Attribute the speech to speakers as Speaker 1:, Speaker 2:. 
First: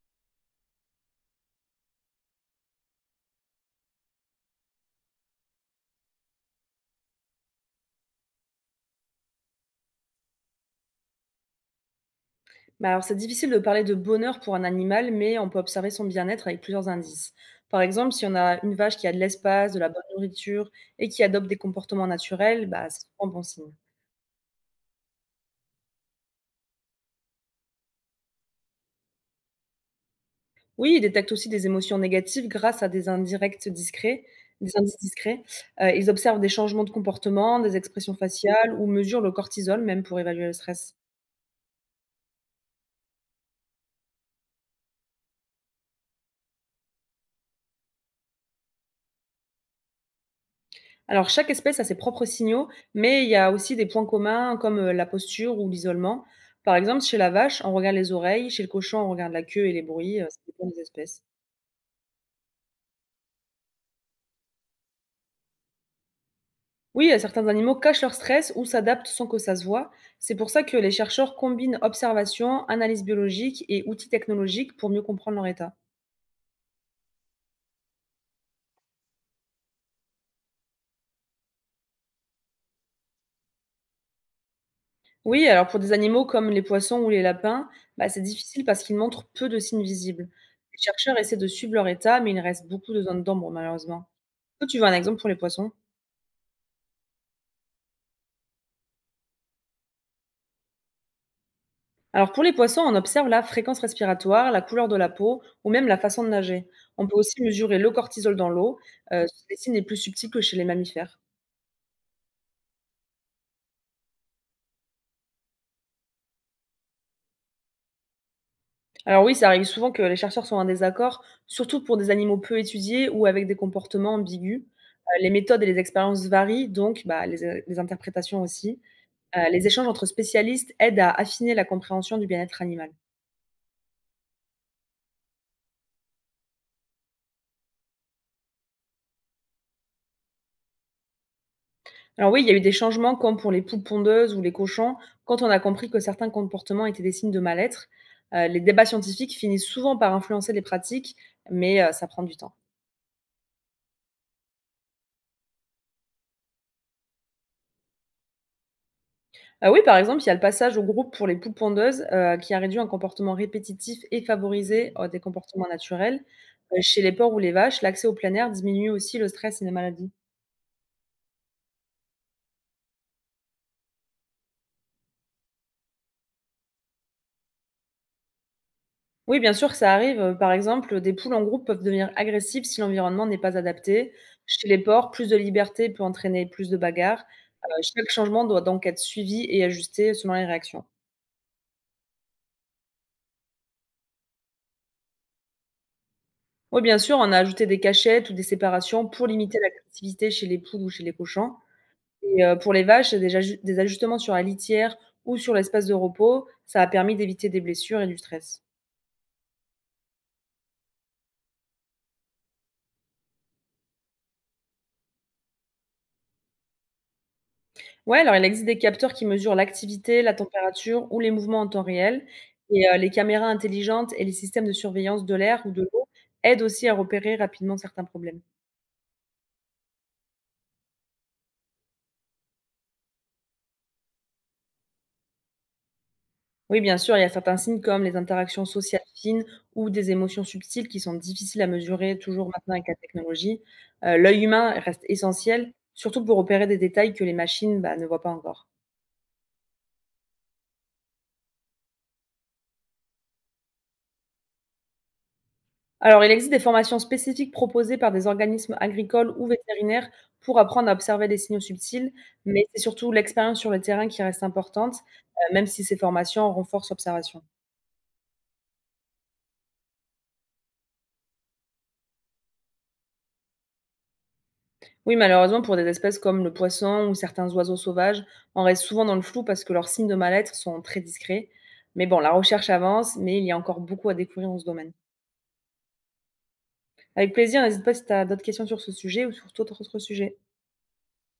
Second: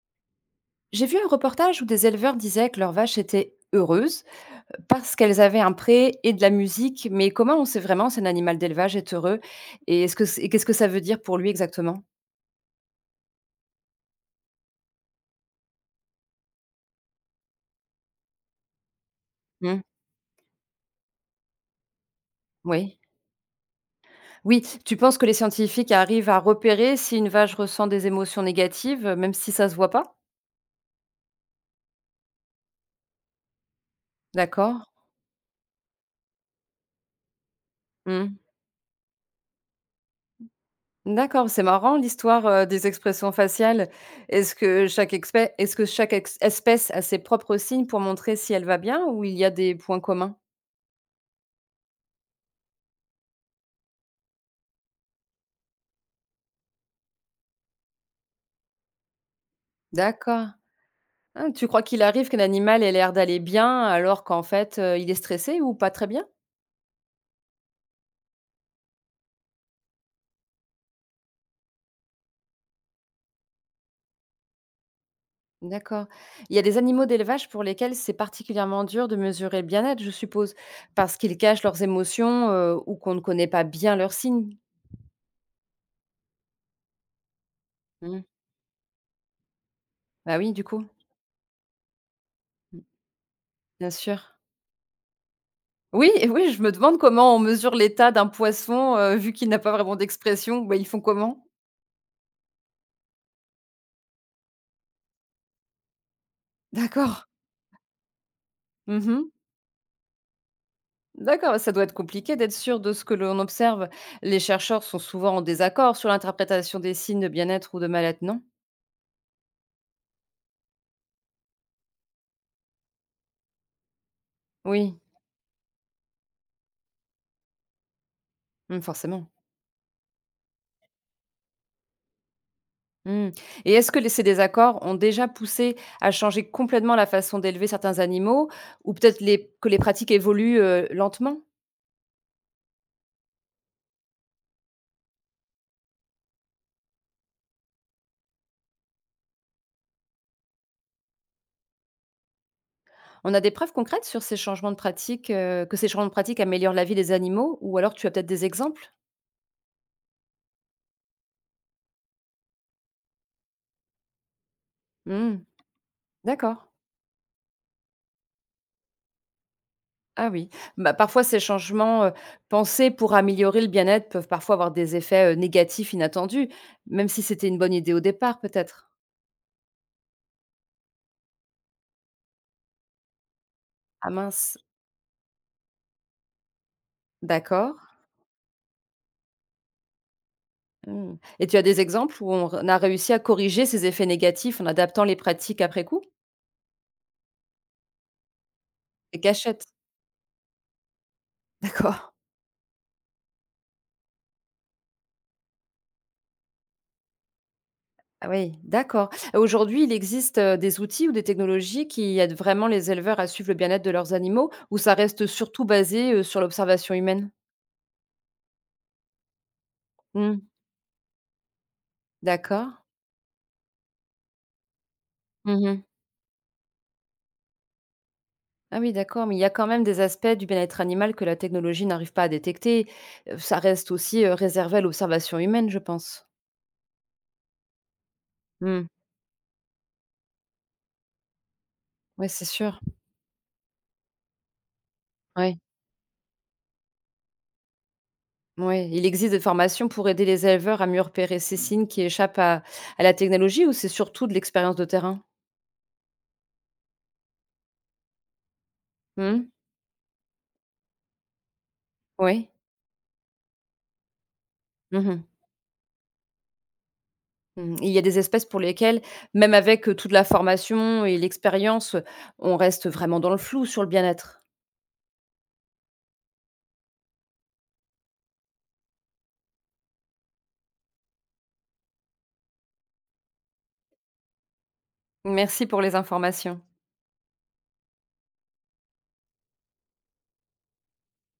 Speaker 1: J'ai vu un reportage où des éleveurs disaient que leurs vaches étaient heureuses parce qu'elles avaient un pré et de la musique. Mais comment on sait vraiment si un animal d'élevage est heureux et et qu'est-ce que ça veut dire pour lui exactement?
Speaker 2: Bah, alors, c'est difficile de parler de bonheur pour un animal, mais on peut observer son bien-être avec plusieurs indices. Par exemple, si on a une vache qui a de l'espace, de
Speaker 1: Hmm.
Speaker 2: la bonne nourriture et qui adopte des comportements naturels, bah,
Speaker 1: Oui.
Speaker 2: c'est souvent bon signe.
Speaker 1: Oui, tu penses que les scientifiques arrivent à repérer si une vache ressent des émotions négatives, même si ça se voit pas?
Speaker 2: Oui, il détecte aussi des émotions négatives grâce à des indirects discrets. Des
Speaker 1: D'accord.
Speaker 2: indices discrets. Ils observent des changements de comportement, des expressions
Speaker 1: Hmm.
Speaker 2: faciales ou mesurent le cortisol même pour évaluer le stress.
Speaker 1: D'accord, c'est marrant l'histoire des expressions faciales. Est-ce que chaque espèce a ses propres signes pour montrer si elle va bien, ou il y a des points communs?
Speaker 2: Alors, chaque espèce a ses propres signaux, mais il y a aussi des points communs comme la posture ou l'isolement. Par exemple, chez la vache, on regarde les oreilles, chez le cochon, on regarde la queue et les bruits, ça
Speaker 1: D'accord.
Speaker 2: dépend des espèces.
Speaker 1: Ah, tu crois qu'il arrive qu'un animal ait l'air d'aller bien alors qu'en fait, il est stressé ou pas très bien?
Speaker 2: Oui, certains animaux cachent leur stress ou s'adaptent sans que ça se voit. C'est pour ça que les chercheurs combinent observation, analyse biologique et outils technologiques pour mieux comprendre leur état.
Speaker 1: D'accord. Il y a des animaux d'élevage pour lesquels c'est particulièrement dur de mesurer le bien-être, je suppose, parce qu'ils cachent leurs émotions, ou qu'on ne connaît pas bien leurs signes.
Speaker 2: Oui, alors pour des animaux comme les poissons ou les lapins, bah,
Speaker 1: Mmh.
Speaker 2: c'est difficile parce qu'ils montrent peu de signes visibles.
Speaker 1: Bah oui, du
Speaker 2: Les
Speaker 1: coup.
Speaker 2: chercheurs essaient de suivre leur état, mais il reste
Speaker 1: Mmh.
Speaker 2: beaucoup de zones d'ombre
Speaker 1: Bien
Speaker 2: malheureusement.
Speaker 1: sûr.
Speaker 2: Toi, tu veux un exemple pour les poissons?
Speaker 1: Oui, et oui, je me demande comment on mesure l'état d'un poisson, vu qu'il n'a pas vraiment d'expression. Bah, ils font comment?
Speaker 2: Alors pour les poissons, on observe la fréquence respiratoire, la couleur de la peau ou même la façon de nager. On peut
Speaker 1: D'accord.
Speaker 2: aussi mesurer le cortisol dans l'eau.
Speaker 1: Mmh.
Speaker 2: Ce signe est plus subtil que chez les mammifères.
Speaker 1: D'accord, bah, ça doit être compliqué d'être sûr de ce que l'on observe. Les chercheurs sont souvent en désaccord sur l'interprétation des signes de bien-être ou de mal-être, non?
Speaker 2: Alors oui, ça arrive souvent que les chercheurs soient en désaccord, surtout pour des animaux peu étudiés ou avec des comportements ambigus.
Speaker 1: Oui,
Speaker 2: Les méthodes et les expériences varient, donc bah, les interprétations aussi.
Speaker 1: mm, forcément.
Speaker 2: Les échanges entre spécialistes aident à affiner la compréhension du bien-être animal.
Speaker 1: Mm. Et est-ce que ces désaccords ont déjà poussé à changer complètement la façon d'élever certains animaux, ou peut-être que les pratiques évoluent lentement?
Speaker 2: Alors oui, il y a eu des changements comme pour les poules pondeuses ou les cochons, quand on a compris que certains comportements étaient des signes de mal-être. Les débats scientifiques finissent souvent par influencer les pratiques, mais ça prend du temps.
Speaker 1: On a des preuves concrètes sur ces changements de pratiques, que ces changements de pratiques améliorent la vie des animaux, ou alors tu as peut-être des exemples?
Speaker 2: Oui, par exemple, il y a le passage au groupe pour les poules pondeuses qui a réduit un comportement répétitif et favorisé des
Speaker 1: Mm.
Speaker 2: comportements naturels.
Speaker 1: D'accord.
Speaker 2: Chez les porcs ou les vaches, l'accès au plein air diminue aussi le stress et les maladies.
Speaker 1: Ah oui, bah, parfois ces changements, pensés pour améliorer le bien-être peuvent parfois avoir des effets, négatifs inattendus, même si c'était une bonne idée au départ peut-être?
Speaker 2: Oui, bien sûr, ça arrive. Par exemple, des poules en groupe peuvent devenir agressives si l'environnement n'est pas
Speaker 1: Ah
Speaker 2: adapté.
Speaker 1: mince,
Speaker 2: Chez les porcs, plus de liberté peut entraîner plus de bagarres.
Speaker 1: d'accord.
Speaker 2: Chaque changement doit donc être suivi et ajusté selon les réactions.
Speaker 1: Mmh, et tu as des exemples où on a réussi à corriger ces effets négatifs en adaptant les pratiques après coup?
Speaker 2: Oui, bien sûr, on a ajouté des cachettes ou des séparations
Speaker 1: Des
Speaker 2: pour limiter
Speaker 1: cachettes?
Speaker 2: l'agressivité chez les poules ou chez les cochons
Speaker 1: D'accord.
Speaker 2: et pour les vaches, des ajustements sur la litière ou sur l'espace de repos, ça a permis d'éviter des blessures et du
Speaker 1: Ah oui,
Speaker 2: stress.
Speaker 1: d'accord. Aujourd'hui, il existe, des outils ou des technologies qui aident vraiment les éleveurs à suivre le bien-être de leurs animaux, ou ça reste surtout basé, sur l'observation humaine?
Speaker 2: Ouais, alors il existe des capteurs qui mesurent l'activité, la
Speaker 1: Mmh,
Speaker 2: température ou les mouvements en temps réel.
Speaker 1: d'accord.
Speaker 2: Et les caméras intelligentes et les systèmes de surveillance de l'air ou
Speaker 1: Mmh.
Speaker 2: de l'eau aident aussi à repérer rapidement certains problèmes.
Speaker 1: Ah oui, d'accord, mais il y a quand même des aspects du bien-être animal que la technologie n'arrive pas à détecter. Ça reste aussi réservé à l'observation humaine, je pense.
Speaker 2: Oui, bien sûr, il y a certains signes comme les interactions
Speaker 1: Hmm.
Speaker 2: sociales fines ou des émotions subtiles qui sont difficiles à mesurer
Speaker 1: Oui, c'est
Speaker 2: toujours maintenant
Speaker 1: sûr.
Speaker 2: avec la technologie. L'œil humain reste
Speaker 1: Ouais.
Speaker 2: essentiel, surtout pour repérer des détails que les machines bah, ne voient pas encore.
Speaker 1: Ouais, il existe des formations pour aider les éleveurs à mieux repérer ces signes qui échappent à la technologie, ou c'est surtout de l'expérience de terrain?
Speaker 2: Alors, il existe des formations spécifiques proposées par des organismes agricoles ou
Speaker 1: Hmm.
Speaker 2: vétérinaires pour apprendre à observer des signaux subtils,
Speaker 1: Oui.
Speaker 2: mais c'est surtout l'expérience sur le terrain qui reste importante,
Speaker 1: Mhm.
Speaker 2: même si ces formations renforcent l'observation.
Speaker 1: Mhm. Il y a des espèces pour lesquelles, même avec toute la formation et l'expérience, on reste vraiment dans le flou sur le bien-être.
Speaker 2: Oui, malheureusement, pour des espèces comme le poisson ou certains oiseaux sauvages, on reste souvent dans le flou parce que leurs signes de mal-être sont très discrets. Mais bon, la recherche avance, mais il y a encore beaucoup à découvrir dans ce domaine.
Speaker 1: Merci pour les informations.
Speaker 2: Avec plaisir, n'hésite pas si tu as d'autres questions sur ce sujet ou sur tout autre sujet.